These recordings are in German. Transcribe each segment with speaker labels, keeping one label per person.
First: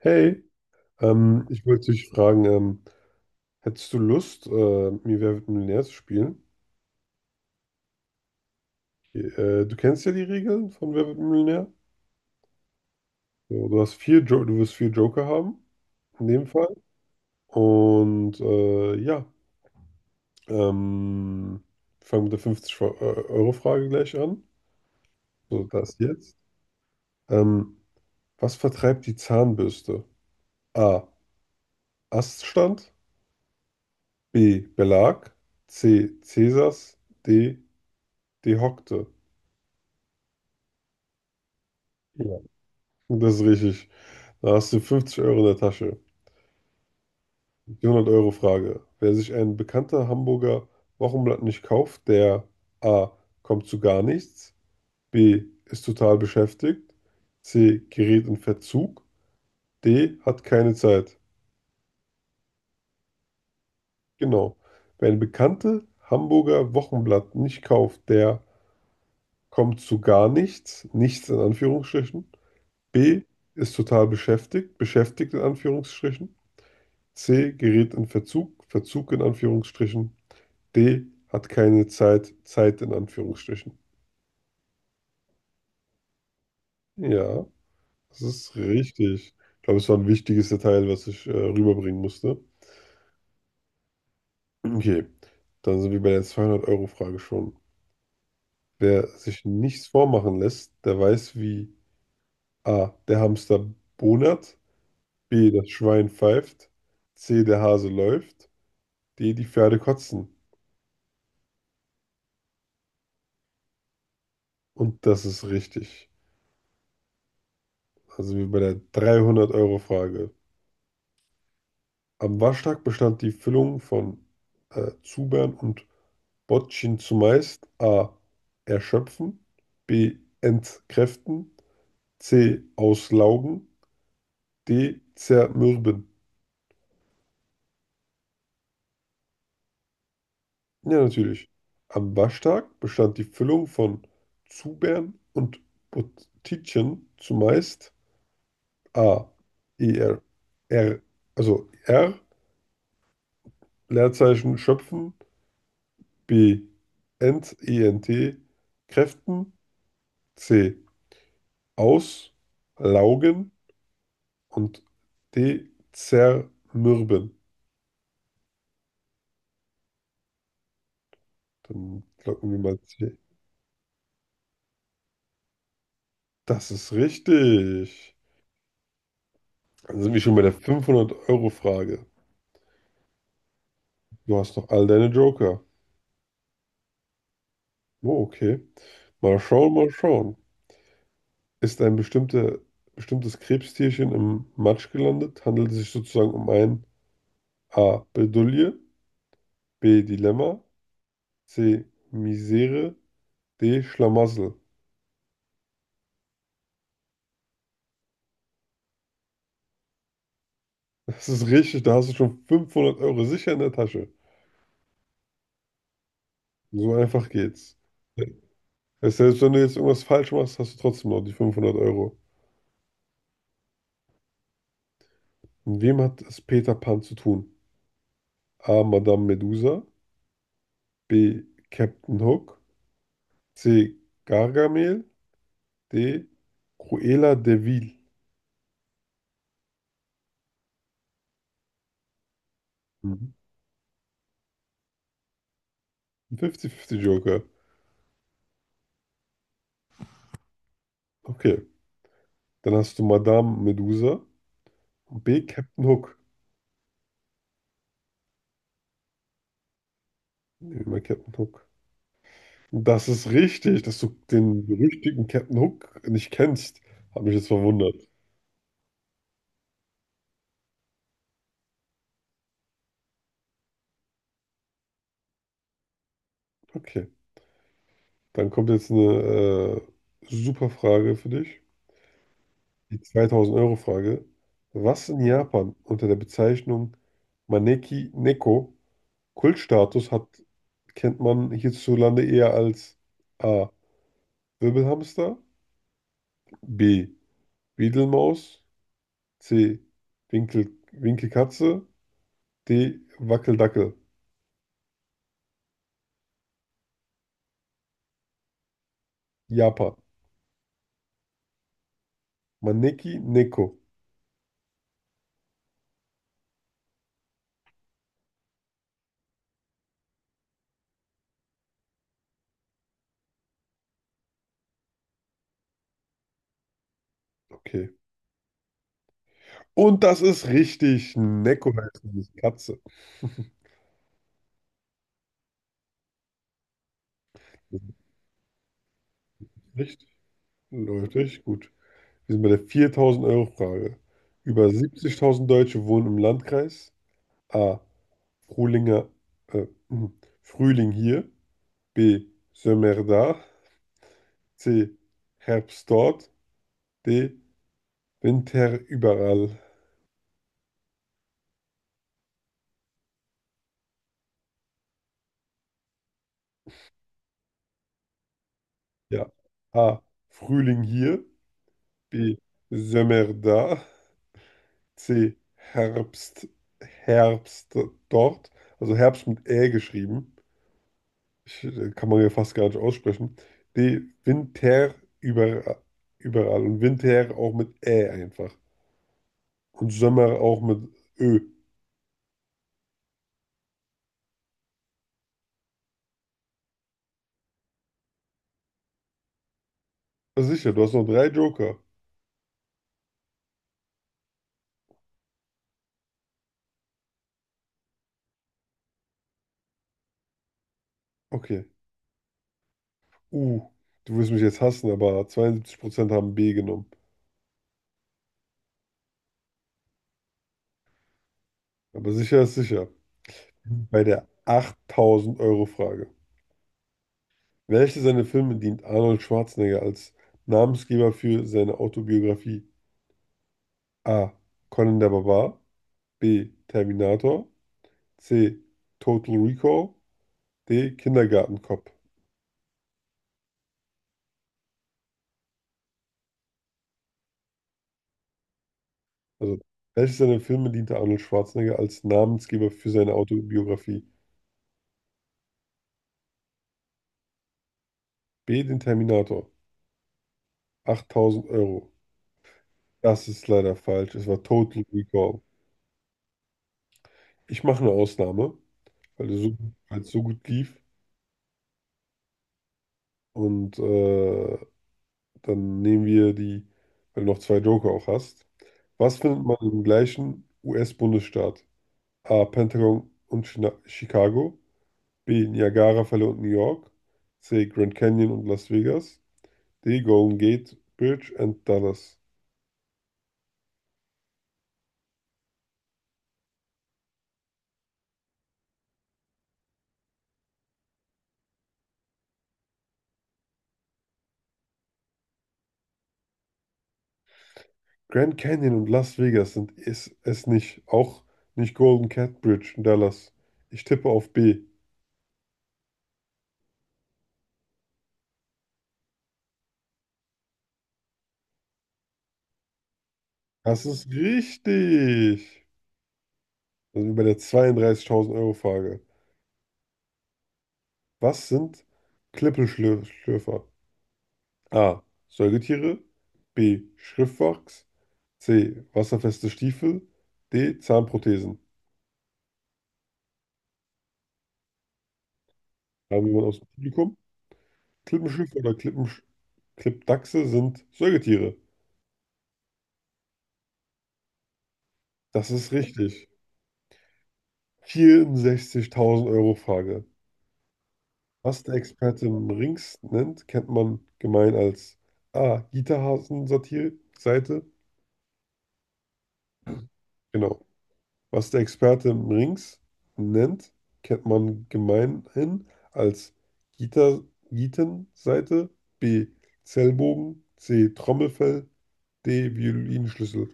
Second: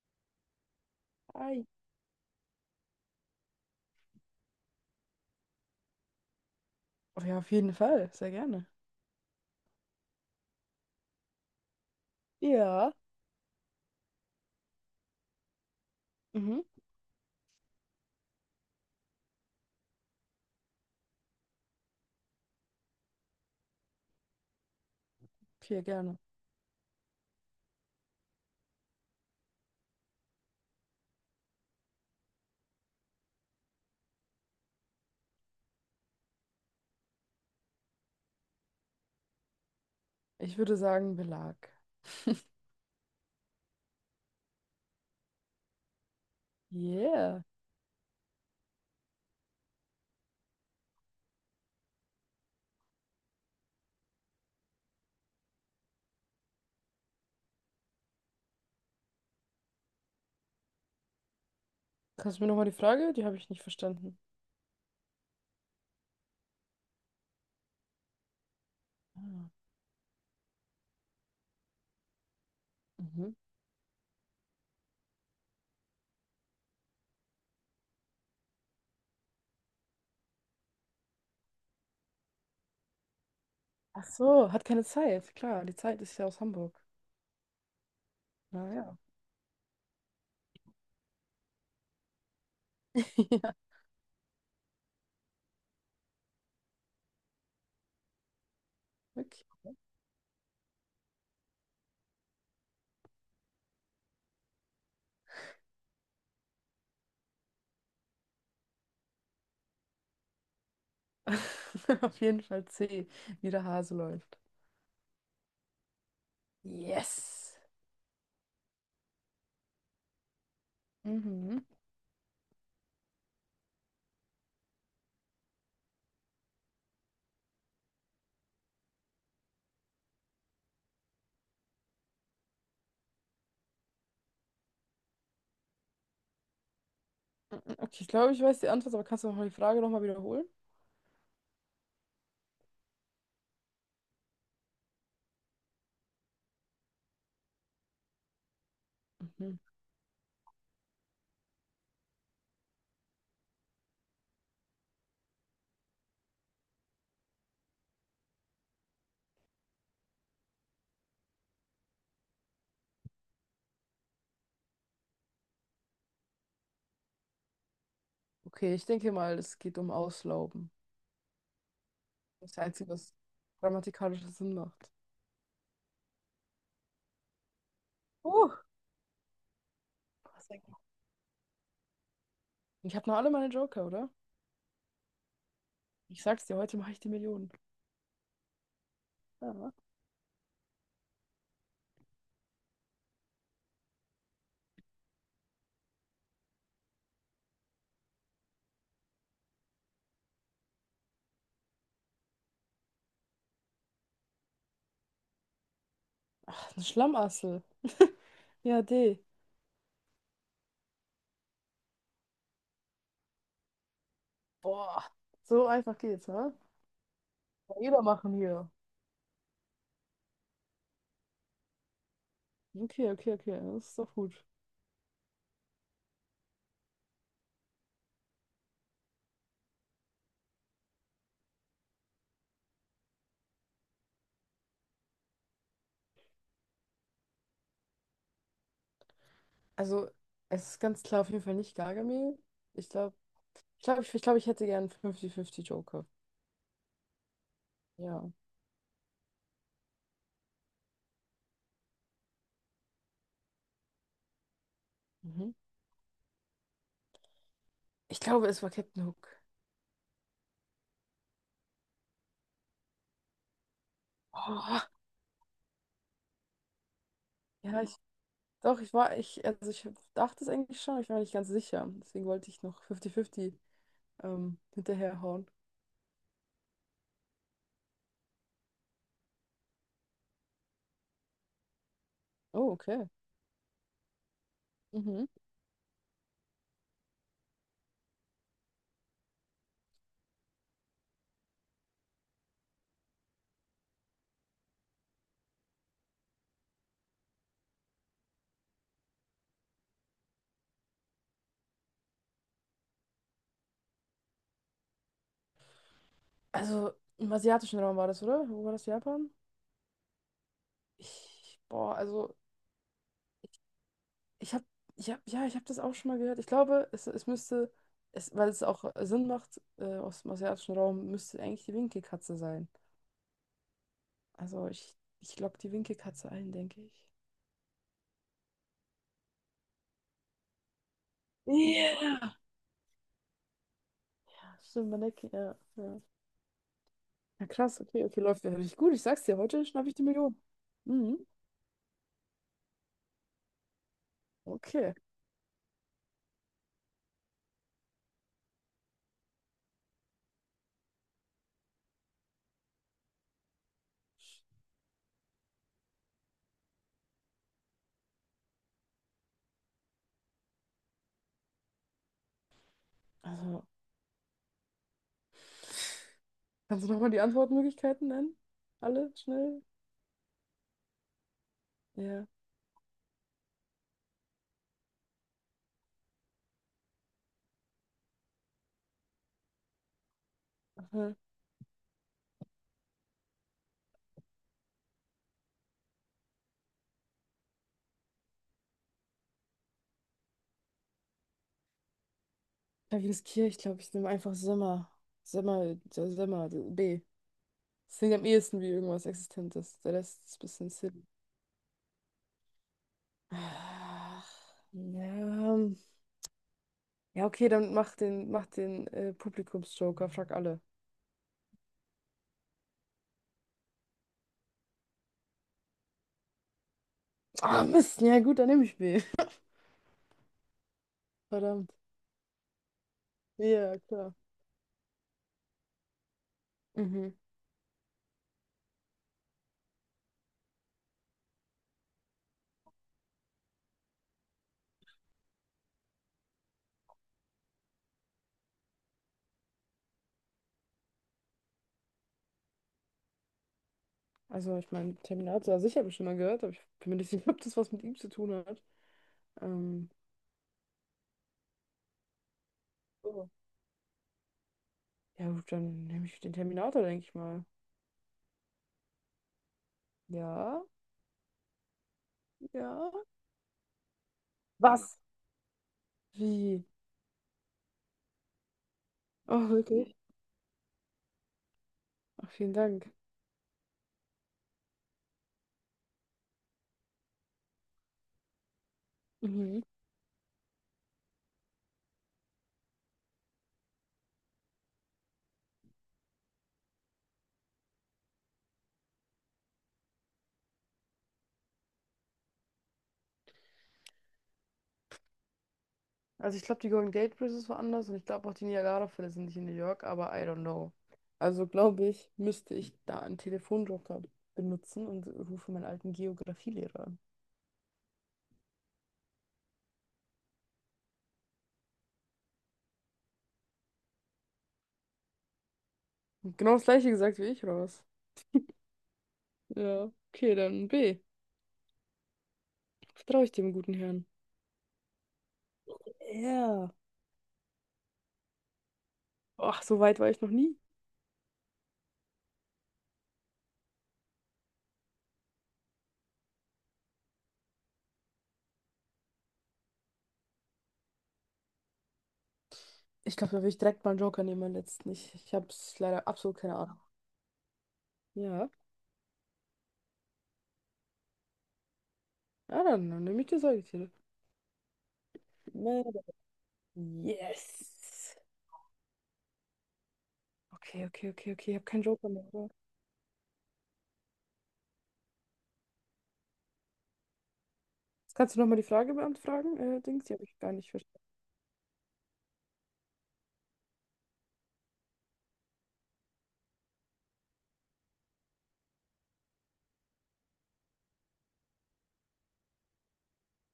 Speaker 1: Hey, ich
Speaker 2: Ei.
Speaker 1: wollte dich fragen, hättest du Lust, mir Wer wird Millionär zu spielen?
Speaker 2: Oh ja, auf jeden Fall. Sehr gerne.
Speaker 1: Du kennst ja die Regeln von Wer wird Millionär.
Speaker 2: Ja.
Speaker 1: So, du wirst vier Joker haben, in dem
Speaker 2: Mhm.
Speaker 1: Fall. Und ja, ähm, wir fange mit der 50 Euro frage gleich an. So,
Speaker 2: Okay,
Speaker 1: das
Speaker 2: gerne.
Speaker 1: jetzt. Ähm, Was vertreibt die Zahnbürste? A. Aststand. B. Belag. C. Cäsars. D. Dehockte.
Speaker 2: Ich würde sagen Belag.
Speaker 1: Ja. Das ist richtig. Da hast du 50 Euro in der Tasche.
Speaker 2: Yeah.
Speaker 1: Die 100 Euro Frage. Wer sich ein bekannter Hamburger Wochenblatt nicht kauft, der A. kommt zu gar nichts, B. ist total beschäftigt, C. gerät in Verzug, D. hat keine Zeit.
Speaker 2: Kannst du mir nochmal die Frage? Die habe ich nicht verstanden.
Speaker 1: Genau. Wer ein bekannte Hamburger Wochenblatt nicht kauft, der
Speaker 2: Ah.
Speaker 1: kommt zu gar nichts, nichts in Anführungsstrichen, B.
Speaker 2: Mhm.
Speaker 1: ist total beschäftigt, beschäftigt in Anführungsstrichen, C. gerät in Verzug, Verzug in Anführungsstrichen. D hat keine Zeit, Zeit in Anführungsstrichen.
Speaker 2: Ach so, hat keine Zeit. Klar, die Zeit ist ja aus Hamburg.
Speaker 1: Ja, das ist
Speaker 2: Naja.
Speaker 1: richtig. Ich glaube, es war ein wichtiges Detail, was ich rüberbringen musste.
Speaker 2: Ja,
Speaker 1: Okay, dann sind wir bei der 200-Euro-Frage schon. Wer sich
Speaker 2: okay.
Speaker 1: nichts vormachen lässt, der weiß, wie A. der Hamster bonert, B. das Schwein pfeift, C. der Hase läuft, D. die Pferde kotzen.
Speaker 2: Auf jeden Fall C, wie der Hase läuft.
Speaker 1: Und das ist richtig.
Speaker 2: Yes.
Speaker 1: Also wie bei der 300-Euro-Frage.
Speaker 2: Mhm.
Speaker 1: Am Waschtag bestand die Füllung von Zubern und Bottchen zumeist a. erschöpfen, b. entkräften, c. auslaugen, d. zermürben.
Speaker 2: Okay, ich glaube, ich weiß die Antwort, aber kannst du noch mal die Frage nochmal wiederholen?
Speaker 1: Ja, natürlich. Am Waschtag bestand die Füllung von Zubern und Bottitchen zumeist a.
Speaker 2: Mhm.
Speaker 1: er, er, also r. Leerzeichen schöpfen, b. ent, ent, kräften, c. auslaugen und dezermürben.
Speaker 2: Okay, ich denke mal, es geht um Auslauben.
Speaker 1: Dann
Speaker 2: Das
Speaker 1: locken
Speaker 2: ist
Speaker 1: wir
Speaker 2: der
Speaker 1: mal
Speaker 2: Einzige, was
Speaker 1: C.
Speaker 2: grammatikalisches Sinn macht.
Speaker 1: Das ist richtig.
Speaker 2: Uh.
Speaker 1: Dann sind wir schon bei
Speaker 2: Was
Speaker 1: der
Speaker 2: denn?
Speaker 1: 500 Euro frage.
Speaker 2: Ich habe noch alle meine Joker, oder?
Speaker 1: Du hast noch all deine Joker.
Speaker 2: Ich sag's dir, heute mache ich die Millionen.
Speaker 1: Oh, okay. Mal
Speaker 2: Ja.
Speaker 1: schauen, mal schauen. Ist ein bestimmtes Krebstierchen im Matsch gelandet, handelt es sich sozusagen um ein A. Bedulie, B. Dilemma, C. Misere, D. Schlamassel.
Speaker 2: Ein Schlammassel. Ja, D.
Speaker 1: Das ist richtig, da hast du schon 500 Euro sicher in der Tasche.
Speaker 2: Boah, so einfach geht's, ne?
Speaker 1: So einfach geht's.
Speaker 2: Kann Jeder machen hier.
Speaker 1: Weißt du, selbst wenn du jetzt irgendwas falsch machst, hast du trotzdem noch die 500 Euro.
Speaker 2: Okay, okay, okay, das ist doch gut.
Speaker 1: Mit wem hat es Peter Pan zu tun? A. Madame Medusa. B. Captain Hook. C. Gargamel. D. Cruella de Vil.
Speaker 2: Also, es ist ganz klar auf jeden Fall nicht Gargamel. Ich glaube,
Speaker 1: Mhm.
Speaker 2: ich glaube, glaub, ich hätte gern fünfzig fünfzig Joker.
Speaker 1: Ein 50-50 Joker.
Speaker 2: Ja.
Speaker 1: Okay. Dann hast du Madame Medusa und B.
Speaker 2: Mhm.
Speaker 1: Captain Hook.
Speaker 2: Ich glaube, es war Captain Hook.
Speaker 1: Nehmen wir mal Captain Hook. Das ist richtig, dass du den
Speaker 2: Oh,
Speaker 1: berüchtigten Captain Hook nicht kennst. Hat mich jetzt
Speaker 2: ja,
Speaker 1: verwundert.
Speaker 2: doch, also ich dachte es eigentlich schon, aber ich war nicht ganz sicher. Deswegen wollte ich noch 50-50 hinterherhauen.
Speaker 1: Okay. Dann kommt jetzt eine super Frage für dich.
Speaker 2: Oh,
Speaker 1: Die
Speaker 2: okay.
Speaker 1: 2000-Euro-Frage. Was in
Speaker 2: Mhm.
Speaker 1: Japan unter der Bezeichnung Maneki Neko Kultstatus hat, kennt man hierzulande eher als A. Wirbelhamster, B. Wiedelmaus, C. Winkelkatze, D. Wackeldackel.
Speaker 2: Also im asiatischen Raum war das, oder? Wo war das Japan?
Speaker 1: Japan.
Speaker 2: Also
Speaker 1: Maneki
Speaker 2: ich,
Speaker 1: Neko.
Speaker 2: ich habe, ich hab, ja, ich habe das auch schon mal gehört. Ich glaube, weil es auch Sinn macht, aus dem asiatischen Raum müsste eigentlich die Winkelkatze sein. Ich logge die Winkelkatze ein, denke ich.
Speaker 1: Okay. Und das ist richtig. Neko heißt diese
Speaker 2: Ja.
Speaker 1: Katze.
Speaker 2: Stimmt, man denkt, ja, ja. Ja,
Speaker 1: Das
Speaker 2: krass, okay, okay, läuft ja richtig gut. Ich sag's dir,
Speaker 1: ist
Speaker 2: heute schnapp ich die
Speaker 1: richtig.
Speaker 2: Million.
Speaker 1: Leute,
Speaker 2: Mhm,
Speaker 1: gut. Wir sind bei der 4000-Euro-Frage. Über
Speaker 2: okay.
Speaker 1: 70.000 Deutsche wohnen im Landkreis. A. Frühlinger, äh, hm, Frühling hier. B. Sommer da. C. Herbst dort. D. Winter überall.
Speaker 2: Also, kannst du nochmal die Antwortmöglichkeiten nennen? Alle
Speaker 1: Ja.
Speaker 2: schnell?
Speaker 1: A. Frühling hier.
Speaker 2: Ja.
Speaker 1: B. Sommer da. C. Herbst, Herbst dort. Also Herbst mit Ä geschrieben.
Speaker 2: Aha.
Speaker 1: Kann man ja fast gar nicht aussprechen. Nee, Winter über überall. Und Winter auch mit Ä einfach. Und Sommer auch mit Ö.
Speaker 2: Klavier, ich glaube, ich nehme einfach Sommer. Sommer, Sommer, B. Das klingt am ehesten wie irgendwas Existentes. Der Rest ist ein
Speaker 1: Ah,
Speaker 2: bisschen
Speaker 1: sicher, du hast
Speaker 2: silly.
Speaker 1: noch drei Joker.
Speaker 2: Ach, ja. Ja, okay, dann mach den Publikumsjoker, frag alle.
Speaker 1: Okay. Uh, Du wirst mich jetzt hassen, aber 72% haben B genommen.
Speaker 2: Ah, Mist, ja gut, dann nehme ich B. Verdammt.
Speaker 1: Aber sicher ist sicher.
Speaker 2: Ja,
Speaker 1: Bei
Speaker 2: klar.
Speaker 1: der 8000-Euro-Frage.
Speaker 2: Mhm.
Speaker 1: Welche seiner Filme dient Arnold Schwarzenegger als Namensgeber für seine Autobiografie? A. Conan der Barbar. B. Terminator. C. Total Recall. D. Kindergartenkopf.
Speaker 2: Also, ich meine, Terminator, also ich habe ihn schon mal gehört, aber ich bin mir nicht sicher, ob das was mit ihm zu tun hat.
Speaker 1: Also,
Speaker 2: Ähm,
Speaker 1: welches seiner Filme diente Arnold Schwarzenegger als Namensgeber für seine
Speaker 2: So.
Speaker 1: Autobiografie?
Speaker 2: Ja, gut, dann nehme ich den Terminator, denke ich mal.
Speaker 1: B. Den Terminator.
Speaker 2: Ja,
Speaker 1: 8000 Euro.
Speaker 2: ja.
Speaker 1: Das ist leider falsch. Es war Total
Speaker 2: Was?
Speaker 1: Recall.
Speaker 2: Wie?
Speaker 1: Ich mache eine Ausnahme, weil es
Speaker 2: Oh,
Speaker 1: so,
Speaker 2: wirklich?
Speaker 1: weil es so gut lief.
Speaker 2: Ach, vielen Dank.
Speaker 1: Und dann nehmen wir die, weil du noch zwei Joker auch hast. Was findet man
Speaker 2: Mhm.
Speaker 1: im gleichen US-Bundesstaat? A. Pentagon und China Chicago. B. Niagarafälle und New York. C. Grand Canyon und Las Vegas. D. Golden Gate Bridge and Dallas.
Speaker 2: Also ich glaube, die Golden Gate Bridge ist woanders und ich glaube auch die Niagara-Fälle sind nicht in New York, aber I don't know. Also glaube ich, müsste ich da einen Telefonjoker benutzen und rufe meinen alten Geografielehrer an.
Speaker 1: Grand Canyon und Las Vegas sind es, nicht. Auch nicht Golden Gate Bridge und Dallas. Ich tippe auf B.
Speaker 2: Genau das gleiche gesagt wie ich, oder was? Ja, okay, dann B. Vertraue ich dem guten
Speaker 1: Das
Speaker 2: Herrn.
Speaker 1: ist richtig.
Speaker 2: Ja.
Speaker 1: Da sind wir bei der 32.000 Euro Frage.
Speaker 2: Ach, so weit war ich noch nie.
Speaker 1: Was sind Klippelschlürfer? A. Säugetiere. B. Schriftwachs. C. Wasserfeste Stiefel. D. Zahnprothesen.
Speaker 2: Ich glaube, da würde ich direkt mal einen Joker nehmen, meinen letzten. Ich habe es leider
Speaker 1: Haben wir
Speaker 2: absolut
Speaker 1: jemanden
Speaker 2: keine
Speaker 1: aus dem
Speaker 2: Ahnung.
Speaker 1: Publikum?
Speaker 2: Ja.
Speaker 1: Klippenschlüpfer oder Klippdachse sind Säugetiere.
Speaker 2: Ja, dann nehme ich die Säugetiere.
Speaker 1: Das ist
Speaker 2: Mörder.
Speaker 1: richtig.
Speaker 2: Yes.
Speaker 1: 64.000 Euro Frage.
Speaker 2: Okay, okay, okay, okay. Ich
Speaker 1: Was
Speaker 2: habe
Speaker 1: der
Speaker 2: keinen Joker mehr,
Speaker 1: Experte
Speaker 2: oder?
Speaker 1: Rings nennt, kennt man gemein als A. Gitterhasen-Satire-Seite.
Speaker 2: Jetzt kannst du nochmal die Frage beantworten, fragen, Dings, die habe ich gar
Speaker 1: Genau.
Speaker 2: nicht verstanden.
Speaker 1: Was der Experte Rings nennt, kennt man gemeinhin als Gitter, Gitenseite. B. Zellbogen. C. Trommelfell. D. Violinschlüssel.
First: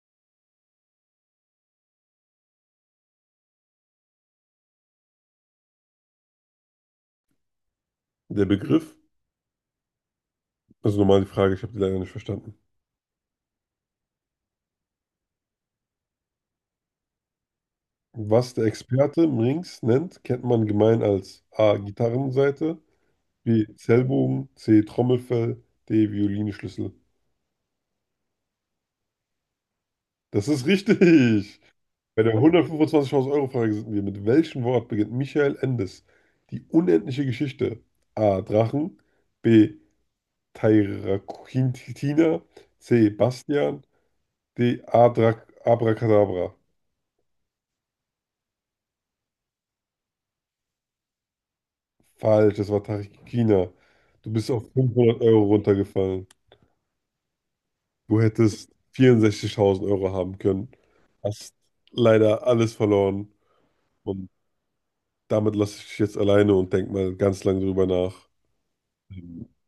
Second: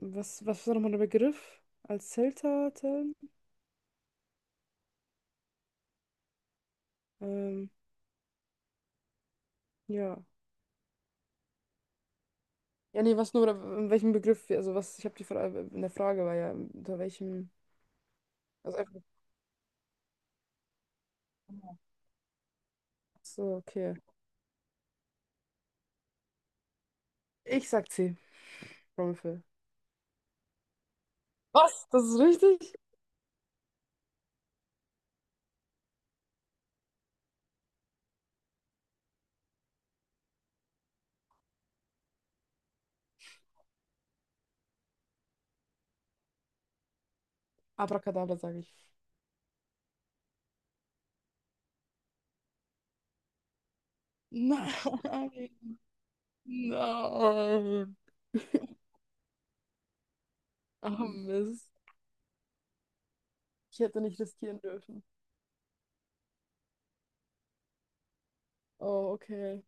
Speaker 2: Was, was war nochmal der Begriff als Zelter? Zellen? Ähm,
Speaker 1: Der Begriff,
Speaker 2: ja.
Speaker 1: also nochmal die Frage, ich habe die leider nicht verstanden.
Speaker 2: Ja, nee, was nur, in welchem Begriff, wir- also was, ich habe die Frage, in der Frage war ja, unter welchem,
Speaker 1: Was der
Speaker 2: also einfach,
Speaker 1: Experte Mrings nennt, kennt man gemein als A. Gitarrenseite,
Speaker 2: so,
Speaker 1: B.
Speaker 2: okay.
Speaker 1: Zellbogen, C. Trommelfell, D. Violinschlüssel.
Speaker 2: Ich sag C, Rumpel.
Speaker 1: Das ist richtig!
Speaker 2: Was? Das ist
Speaker 1: Bei der
Speaker 2: richtig?
Speaker 1: 125.000 Euro Frage sind wir. Mit welchem Wort beginnt Michael Endes die unendliche Geschichte? A. Drachen, B. Tairakintina, C. Bastian, D. Adra Abracadabra.
Speaker 2: Abracadabra, sage ich.
Speaker 1: Falsch, das war Tarikina. Du bist auf
Speaker 2: Nein,
Speaker 1: 500 Euro runtergefallen.
Speaker 2: nein.
Speaker 1: Du hättest 64.000 Euro haben können.
Speaker 2: Ah,
Speaker 1: Hast
Speaker 2: Mist.
Speaker 1: leider alles verloren.
Speaker 2: Ich hätte nicht
Speaker 1: Und
Speaker 2: riskieren dürfen.
Speaker 1: damit lasse ich dich jetzt alleine und denk mal ganz lang drüber nach.
Speaker 2: Oh,
Speaker 1: Ähm,
Speaker 2: okay.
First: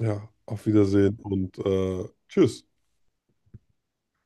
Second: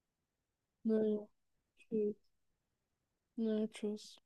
Speaker 1: Ja, auf Wiedersehen
Speaker 2: Naja,
Speaker 1: und
Speaker 2: tschüss.
Speaker 1: tschüss.
Speaker 2: Naja, tschüss.